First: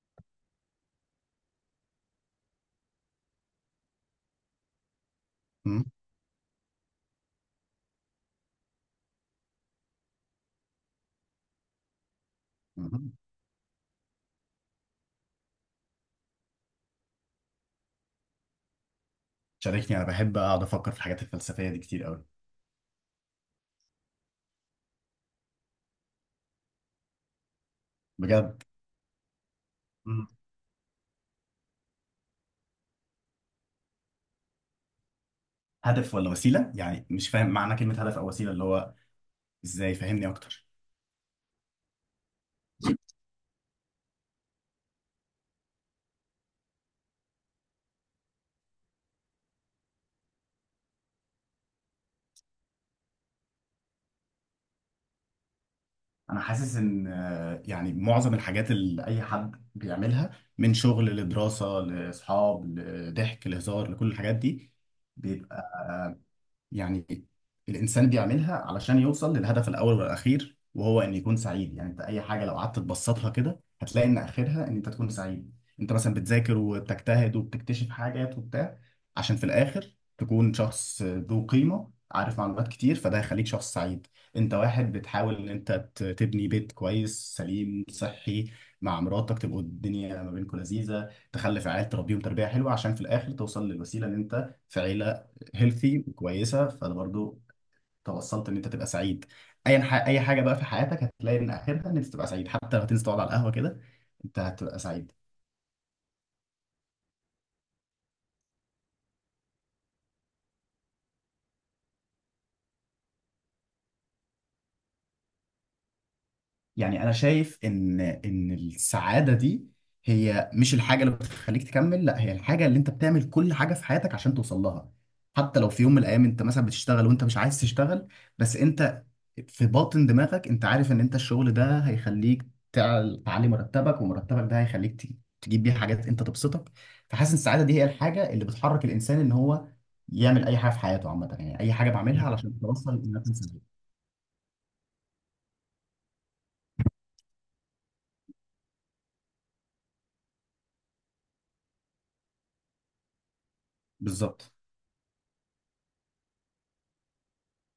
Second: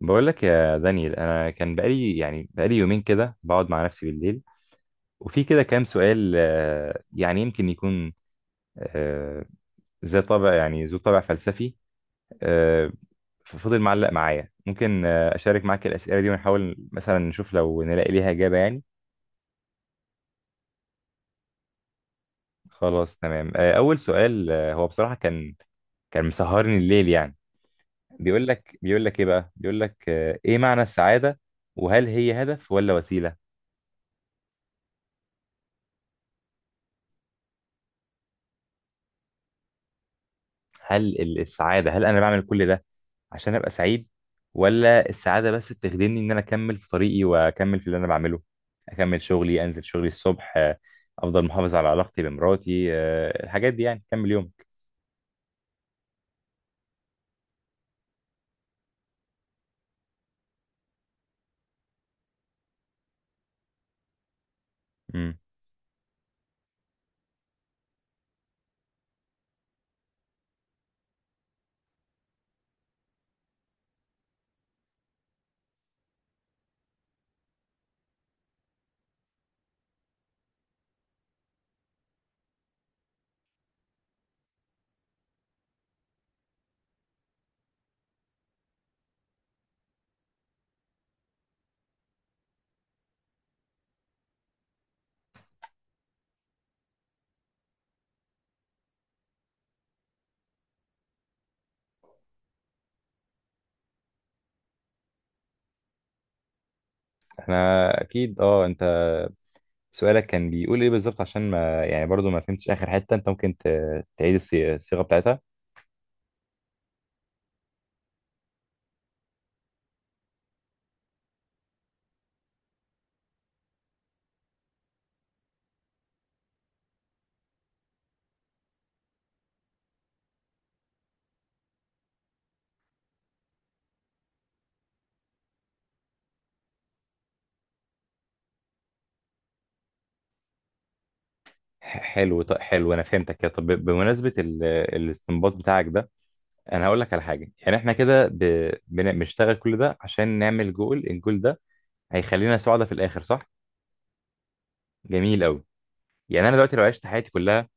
بقول لك يا دانيال، انا كان بقالي يومين كده بقعد مع نفسي بالليل، وفي كده كام مم. سؤال، يعني يمكن يكون آه، ذا طابع، يعني ذو طابع فلسفي. آه، مم. فضل معلق معايا، ممكن اشارك معاك الاسئله دي، ونحاول مثلا نشوف لو نلاقي ليها اجابه يعني. شاركني، انا بحب اقعد افكر في الحاجات الفلسفيه دي كتير قوي. خلاص تمام. اول سؤال، هو بصراحه كان مسهرني الليل يعني. بيقول بجد. لك بيقول لك ايه بقى بيقول لك مم. ايه معنى السعاده؟ وهل هي هدف ولا وسيله؟ هدف ولا وسيله؟ يعني مش فاهم معنى كلمه هدف او وسيله، اللي هو ازاي؟ فهمني اكتر. هل السعاده، هل انا بعمل كل ده عشان ابقى سعيد؟ ولا السعاده بس بتخدمني ان انا اكمل في طريقي، واكمل في اللي انا بعمله، اكمل شغلي، انزل شغلي الصبح، افضل محافظ على علاقتي بمراتي، الحاجات دي يعني كمل يومك. انا حاسس ان يعني معظم الحاجات اللي اي حد بيعملها، من شغل لدراسه لاصحاب لضحك لهزار لكل الحاجات دي، امم. يعني الإنسان بيعملها علشان يوصل للهدف الأول والأخير، وهو إن يكون سعيد. يعني أنت أي حاجة لو قعدت تبسطها كده هتلاقي إن آخرها إن أنت تكون سعيد. أنت مثلا بتذاكر وبتجتهد وبتكتشف حاجات وبتاع، عشان في الآخر تكون شخص ذو قيمة، عارف معلومات كتير، فده هيخليك شخص سعيد. أنت واحد بتحاول إن أنت تبني بيت كويس سليم صحي مع مراتك، تبقوا الدنيا ما بينكم لذيذة، تخلف عيال تربيهم تربية حلوة، عشان في الآخر توصل للوسيلة إن أنت في عيلة هيلثي وكويسه. فانا برضو توصلت ان انت تبقى سعيد. اي اي حاجه بقى في حياتك هتلاقي ان اخرها ان انت تبقى سعيد، حتى لو هتنزل تقعد على القهوه كده، انت هتبقى سعيد. احنا اكيد اه. انت سؤالك كان بيقول ايه بالظبط؟ عشان ما يعني برضو ما فهمتش اخر حته. انت ممكن تعيد الصيغه بتاعتها؟ يعني انا شايف ان السعاده دي هي مش الحاجه اللي بتخليك تكمل، لا، هي الحاجه اللي انت بتعمل كل حاجه في حياتك عشان توصل لها. حتى لو في يوم من الايام انت مثلا بتشتغل وانت مش عايز تشتغل، بس انت في باطن دماغك انت عارف ان انت الشغل ده هيخليك تعلي مرتبك، ومرتبك ده هيخليك تجيب بيه حاجات انت تبسطك. فحاسس إن السعاده دي هي الحاجه اللي بتحرك الانسان ان هو يعمل اي حاجه في حياته عامه. يعني اي حاجه بعملها حلو. علشان توصل حلو، انا ان انا أكون فهمتك كده. سعيد. طب بمناسبه الاستنباط بتاعك ده، انا هقول لك على حاجه. يعني احنا كده بنشتغل كل ده عشان نعمل جول، الجول ده هيخلينا سعداء في الاخر، صح؟ بالظبط. جميل قوي. يعني انا دلوقتي لو عشت حياتي كلها،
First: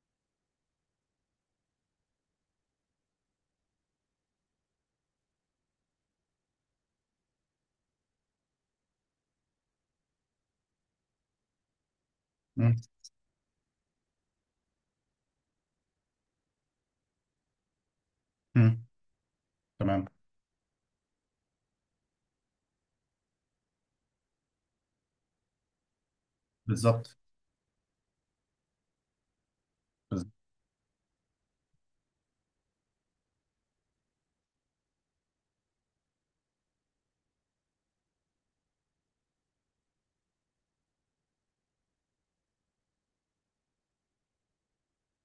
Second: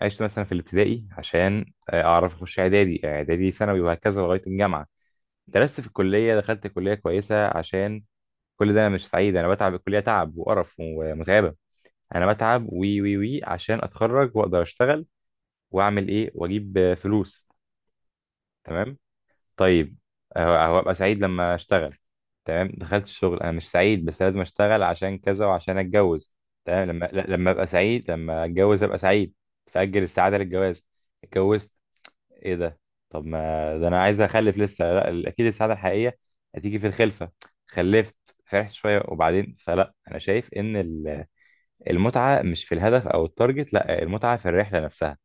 عشت مثلا في الابتدائي عشان اعرف اخش اعدادي، اعدادي ثانوي، وهكذا لغايه الجامعه. درست في الكليه، دخلت كليه كويسه عشان، كل ده انا مش سعيد. انا بتعب الكليه، تعب وقرف ومتعبه. انا بتعب مم. وي وي وي عشان اتخرج واقدر اشتغل، واعمل ايه، واجيب فلوس. مم. تمام. طيب. تمام. هبقى سعيد لما اشتغل. تمام. دخلت الشغل، انا مش سعيد بس لازم اشتغل عشان كذا، وعشان اتجوز. تمام. لما بالظبط. ل- لما ابقى سعيد، لما اتجوز ابقى سعيد. فاجل بالظبط. السعاده للجواز. اتجوزت. ايه ده؟ طب ما ده انا عايز اخلف لسه. لا اكيد السعاده الحقيقيه هتيجي في الخلفه. خلفت. فرحت شويه وبعدين فلا. انا شايف ان المتعه مش في الهدف او التارجت، لا، المتعه في الرحله نفسها.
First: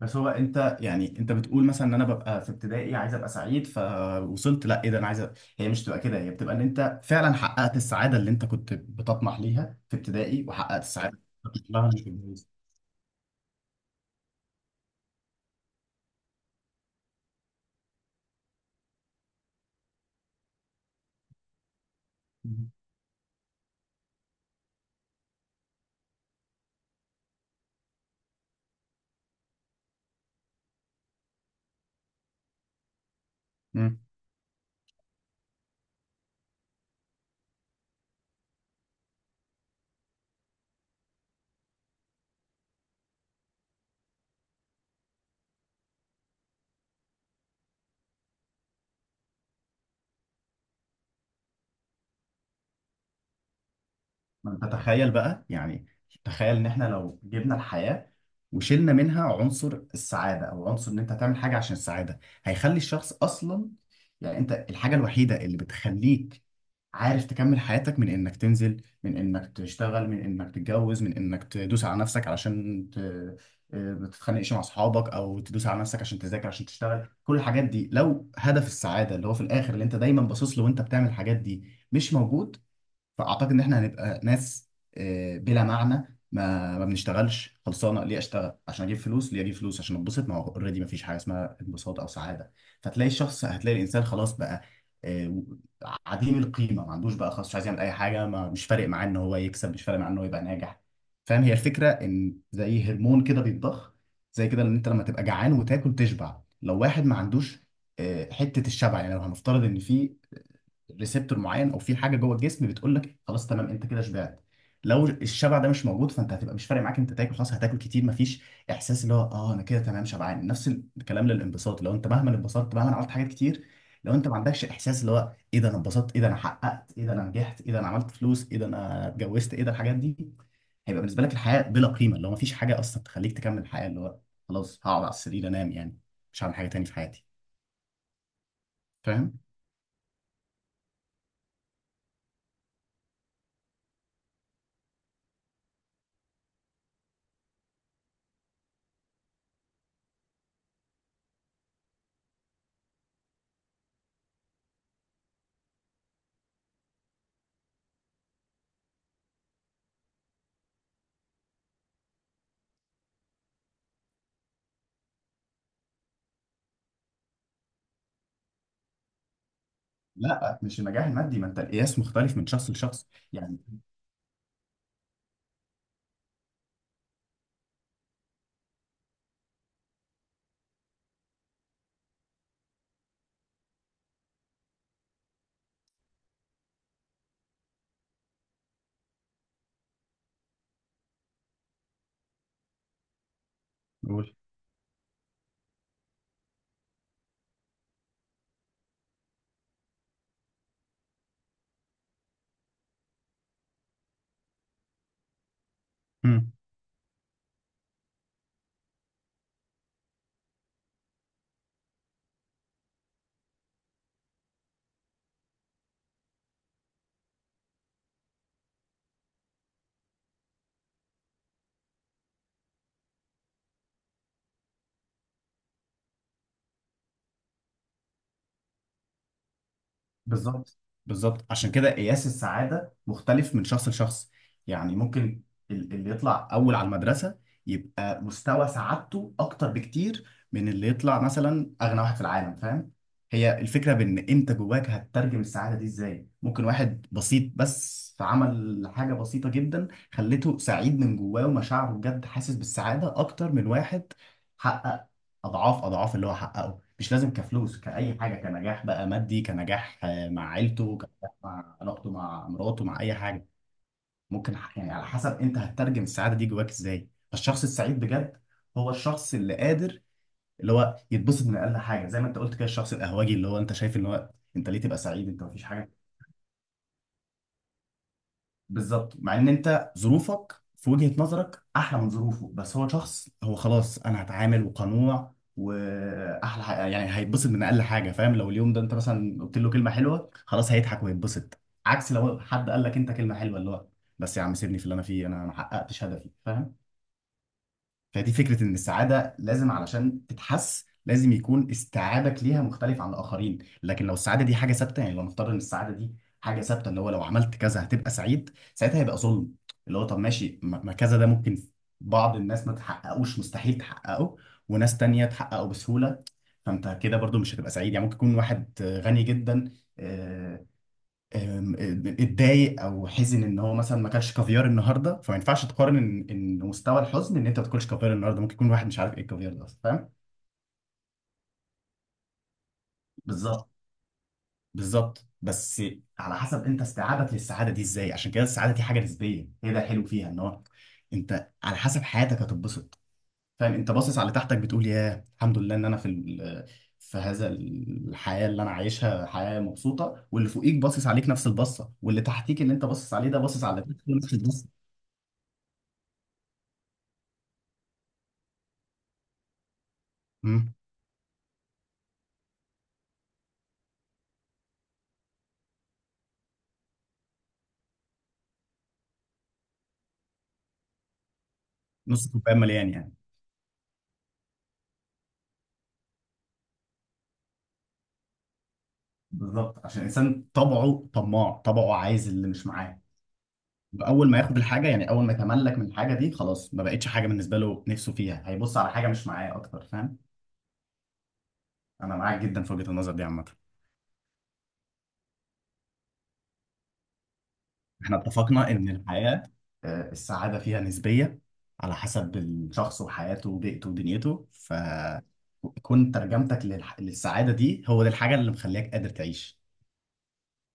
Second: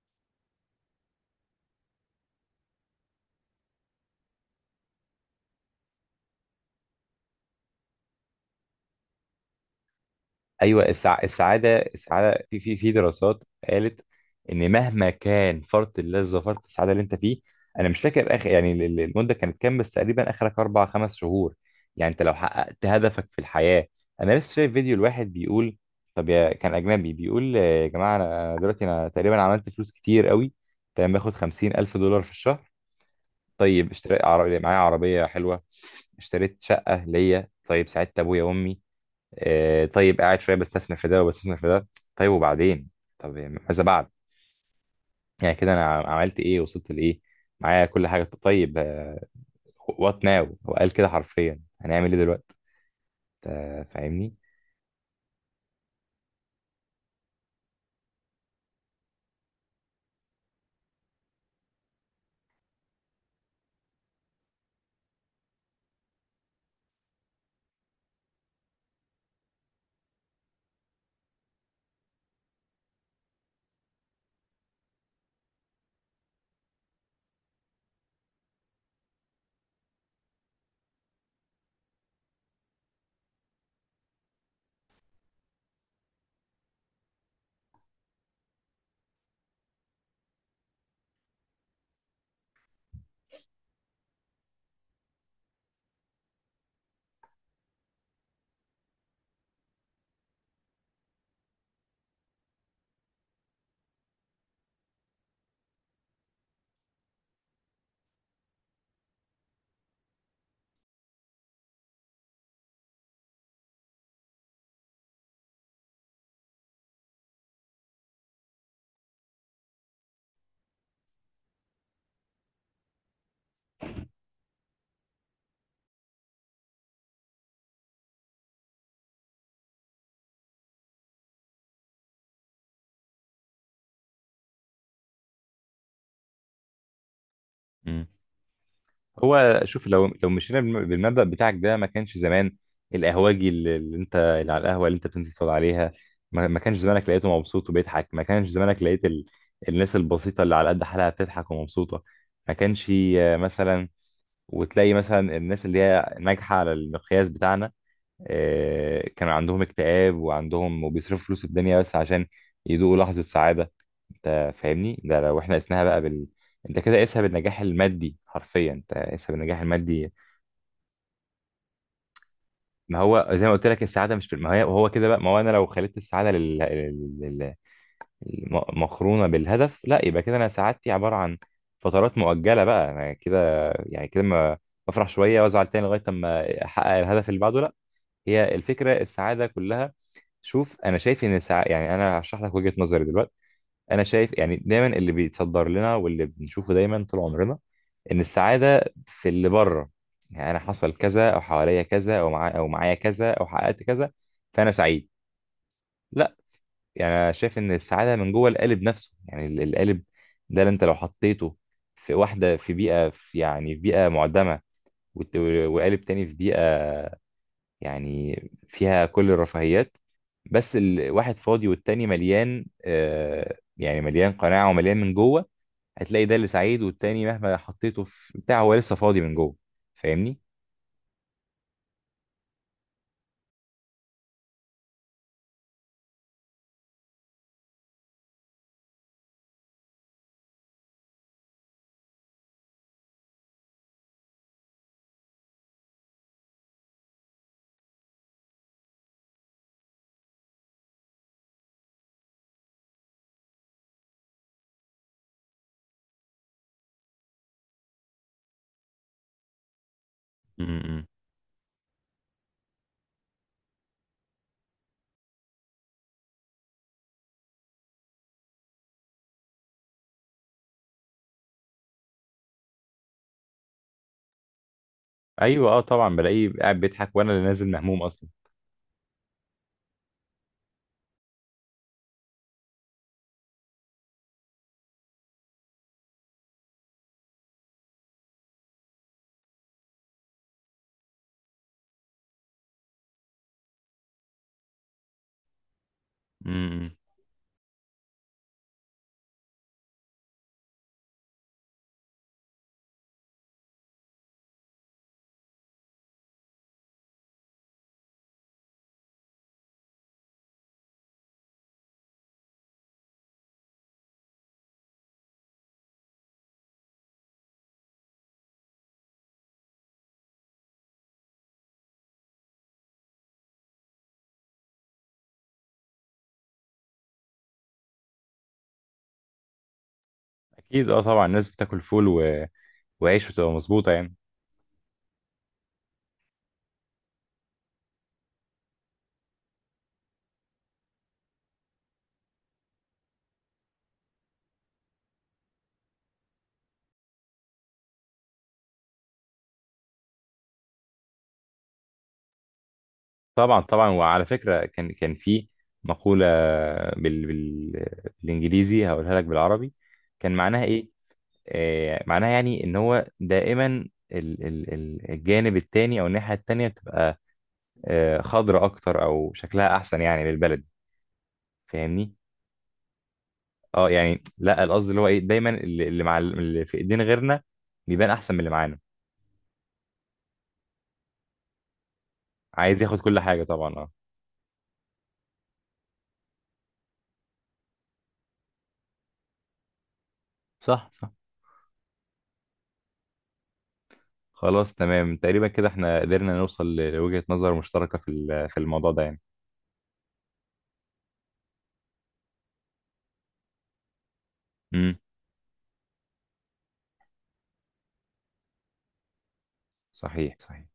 بس هو انت يعني انت بتقول مثلا ان انا ببقى في ابتدائي عايز ابقى سعيد، فوصلت لا ايه ده انا عايز هي مش بتبقى كده، هي بتبقى ان انت فعلا حققت السعاده اللي انت كنت بتطمح ليها في ابتدائي، وحققت ايوه السعاده اللي كنت السعاده بتطمح لها في الجامعة. السعاده في في في دراسات قالت ان مهما كان فرط اللذه، فرط السعاده اللي انت فيه، انا مش فاكر اخر، يعني المده كانت كام، بس تقريبا اخرك اربع خمس شهور. يعني انت لو حققت هدفك في الحياه. انا لسه شايف فيديو الواحد بيقول، طب يا كان اجنبي، بيقول يا جماعه، انا دلوقتي انا تقريبا عملت فلوس كتير قوي. تمام. باخد 50,000 دولار في الشهر. طيب مم. اشتريت عربية، معايا عربيه حلوه. اشتريت شقه ليا. طيب ساعدت ابويا وامي. طيب قاعد شويه بستثمر في ده وبستثمر في ده. طيب وبعدين؟ طب يعني ماذا بعد؟ يعني كده انا عملت ايه؟ وصلت لايه؟ معايا كل حاجه. طيب وات ناو، هو قال كده حرفيا، هنعمل ايه دلوقتي؟ أنت فاهمني. ما انت تخيل بقى، يعني تخيل ان احنا لو جبنا الحياة وشلنا منها عنصر السعادة، او عنصر ان انت تعمل حاجة عشان السعادة، هيخلي الشخص اصلا، يعني انت الحاجة الوحيدة اللي بتخليك عارف تكمل حياتك، من انك تنزل، من انك تشتغل، من انك تتجوز، من انك تدوس على نفسك علشان ت... آه، ما تتخانقش مع اصحابك، او تدوس على نفسك عشان تذاكر عشان تشتغل، كل الحاجات دي لو هدف السعادة اللي هو في الاخر اللي انت دايما باصص له وانت بتعمل الحاجات دي مش موجود، فاعتقد ان احنا هنبقى ناس بلا معنى. ما بنشتغلش خلصانه. ليه اشتغل؟ عشان اجيب فلوس. ليه اجيب فلوس؟ عشان اتبسط. ما هو اوريدي ما فيش حاجه اسمها انبساط او سعاده. فتلاقي الشخص، هتلاقي الانسان خلاص بقى آه، عديم القيمه، ما عندوش بقى خلاص، مش عايز يعمل اي حاجه، ما مش فارق معاه ان هو يكسب، مش فارق معاه ان هو يبقى ناجح. فاهم؟ هي الفكره ان زي هرمون كده بيتضخ. زي كده ان انت لما تبقى جعان وتاكل تشبع. لو واحد ما عندوش حته الشبع، يعني لو هنفترض ان في ريسبتور معين او في حاجه جوه الجسم بتقول لك خلاص تمام انت كده شبعت، لو الشبع ده مش موجود فانت هتبقى مش فارق معاك انت تاكل، خلاص هتاكل كتير، مفيش احساس اللي هو انا كده تمام شبعان. نفس الكلام للانبساط. لو انت مهما انبسطت، مهما عملت حاجات كتير، لو انت ما عندكش احساس اللي هو ايه ده انا انبسطت، ايه ده انا حققت، ايه ده انا نجحت، ايه ده انا عملت فلوس، ايه ده انا اتجوزت، ايه ده الحاجات دي، هيبقى بالنسبه لك الحياه بلا قيمه، اللي هو مفيش حاجه اصلا تخليك تكمل الحياه. اللي هو خلاص هقعد على السرير انام يعني، مش هعمل حاجه تاني في حياتي. مم. فاهم؟ هو شوف، لو مشينا بالمبدأ بتاعك ده، ما كانش زمان القهوجي، اللي انت اللي على القهوة اللي انت بتنزل تقعد عليها، ما كانش زمانك لقيته مبسوط وبيضحك؟ ما كانش زمانك لقيت الناس البسيطة اللي على قد حالها بتضحك ومبسوطة؟ ما كانش مثلا، وتلاقي مثلا الناس اللي هي ناجحة على المقياس بتاعنا، كان عندهم اكتئاب، وعندهم، وبيصرفوا فلوس الدنيا بس عشان يدوقوا لحظة سعادة. انت فاهمني؟ ده لو احنا قسناها بقى بال، انت كده قيسها بالنجاح المادي، حرفيا انت قيسها بالنجاح المادي. لا مش النجاح المادي. ما انت القياس مختلف من شخص ما لشخص هو زي ما يعني. قلت لك، السعادة مش في، ما هي هو كده بقى. ما هو انا لو خليت السعادة لل... مقرونة بالهدف، لا يبقى كده انا سعادتي عبارة عن فترات مؤجلة بقى. انا كده يعني كده ما بفرح شوية وازعل تاني لغاية اما احقق الهدف اللي بعده. هي الفكره السعاده كلها. شوف، انا شايف ان السعاده، يعني انا هشرح لك وجهه نظري دلوقتي، انا قول. شايف يعني دايما اللي بيتصدر لنا واللي بنشوفه دايما طول عمرنا، ان السعاده في اللي بره. يعني انا حصل كذا، او حواليا كذا، او معايا كذا، او حققت كذا، فانا سعيد. لا. مم. يعني انا شايف ان السعاده من جوه القالب نفسه. يعني القالب ده اللي انت لو حطيته في واحده في بيئه، في يعني في بيئه معدمه، والت- وقالب تاني في بيئه يعني فيها كل الرفاهيات، بس الواحد فاضي والتاني مليان، آه يعني مليان قناعة ومليان من جوه، هتلاقي ده اللي سعيد، والتاني مهما حطيته في بتاع هو لسه فاضي من جوه. فاهمني؟ بالظبط. بالظبط، عشان كده قياس السعادة مختلف من شخص لشخص. يعني ممكن اللي يطلع أول على المدرسة يبقى مستوى سعادته أكتر بكتير من اللي يطلع مثلا أغنى واحد في العالم. فاهم؟ هي الفكرة بإن أنت جواك هتترجم السعادة دي إزاي. ممكن واحد بسيط بس فعمل حاجة بسيطة جدا خلته سعيد من جواه ومشاعره بجد، حاسس بالسعادة أكتر من واحد حقق اضعاف اضعاف اللي هو حققه. مش لازم كفلوس، كأي حاجة، كنجاح بقى مادي، كنجاح مع عيلته، امم. كنجاح مع علاقته مع مراته، مع اي حاجة. ممكن يعني على حسب انت هتترجم السعادة دي جواك ازاي. فالشخص السعيد بجد هو الشخص اللي قادر اللي هو يتبسط من اقل حاجة. زي ما انت قلت كده، الشخص القهوجي اللي هو انت شايف ان هو انت ليه تبقى سعيد، انت مفيش ايوه اه حاجة. طبعا، بلاقيه قاعد بيضحك، وانا اللي نازل مهموم اصلا. بالظبط، مع ان انت ظروفك في وجهة نظرك احلى من ظروفه، بس هو شخص هو خلاص انا هتعامل وقنوع. واحلى يعني هيتبسط من اقل حاجه. فاهم؟ لو اليوم ده انت مثلا قلت له كلمه حلوه، خلاص هيضحك ويتبسط. عكس لو حد قال لك انت كلمه حلوه، اللي هو بس يا عم سيبني في اللي انا فيه، انا ما حققتش هدفي. فاهم؟ امم. فدي فكرة إن السعادة لازم علشان تتحس لازم يكون استيعابك ليها مختلف عن الآخرين. لكن لو السعادة دي حاجة ثابتة، يعني لو نفترض إن السعادة دي حاجة ثابتة، اللي هو لو عملت كذا هتبقى سعيد، ساعتها هيبقى ظلم. اللي هو طب ماشي، ما كذا ده ممكن بعض الناس ما تحققوش، مستحيل تحققه، وناس تانية تحققه بسهولة. فأنت كده برضو مش هتبقى سعيد. يعني ممكن يكون واحد غني جدا، آه، أم، آه، اتضايق او حزن ان هو مثلا ما اكلش كافيار النهارده. فما ينفعش تقارن ان إن مستوى الحزن ان انت ما تاكلش كافيار النهارده، ممكن يكون واحد مش عارف ايه الكافيار ده اصلا. فاهم؟ اكيد اه طبعا، الناس بتاكل فول و... وعيش وتبقى بالظبط. مظبوطه يعني. بالظبط بس على حسب انت استيعابك للسعاده دي ازاي. عشان كده السعاده دي حاجه نسبيه، هي ده الحلو فيها، ان هو انت على حسب حياتك هتتبسط. فاهم؟ انت باصص على تحتك بتقول يا الحمد لله ان انا في في هذا الحياه اللي انا عايشها، حياه مبسوطه. واللي فوقيك باصص عليك نفس البصه، واللي تحتيك اللي انت باصص عليه ده طبعا باصص على طبعا. وعلى نفس البصه. فكره كان في مقوله بال... بال... بالانجليزي، هقولها لك بالعربي. كان معناها ايه؟ معناها يعني ان هو دائما الجانب التاني، او الناحية التانية بتبقى خضرة اكتر، او شكلها احسن يعني للبلد. فاهمني؟ نص كوبايه مليان يعني. اه يعني لا، القصد اللي هو ايه، دايما اللي مع اللي في ايدين غيرنا بيبان احسن من اللي معانا. بالظبط، عشان الانسان طبعه طماع، طبعه عايز اللي مش عايز ياخد معاه. كل حاجة طبعا اه. اول ما ياخد الحاجه، يعني اول ما يتملك من الحاجه دي، خلاص ما بقتش حاجه بالنسبه له، نفسه فيها، هيبص على حاجه مش معاه اكتر. فاهم؟ صح صح. انا معاك جدا في وجهه النظر دي عامه. خلاص تمام، تقريبا كده احنا قدرنا نوصل لوجهة نظر مشتركة في احنا في اتفقنا ان الموضوع ده يعني. الحياه السعاده فيها نسبيه على حسب الشخص وحياته وبيئته ودنيته. امم. فكون ترجمتك للسعاده دي هو دي الحاجه اللي مخليك قادر تعيش. صحيح صحيح.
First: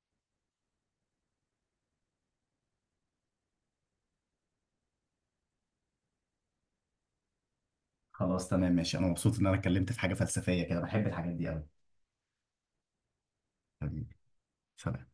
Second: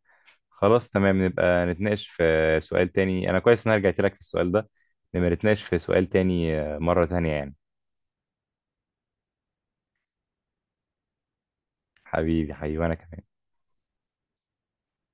خلاص تمام، نبقى نتناقش في سؤال تاني. انا كويس ان انا رجعت لك في السؤال ده. نبقى نتناقش في سؤال تاني مرة تانية يعني. خلاص تمام ماشي، انا مبسوط ان انا اتكلمت في حاجه فلسفيه كده، بحب الحاجات دي قوي. حبيبي حبيبي انا كمان. حبيبي. سلام.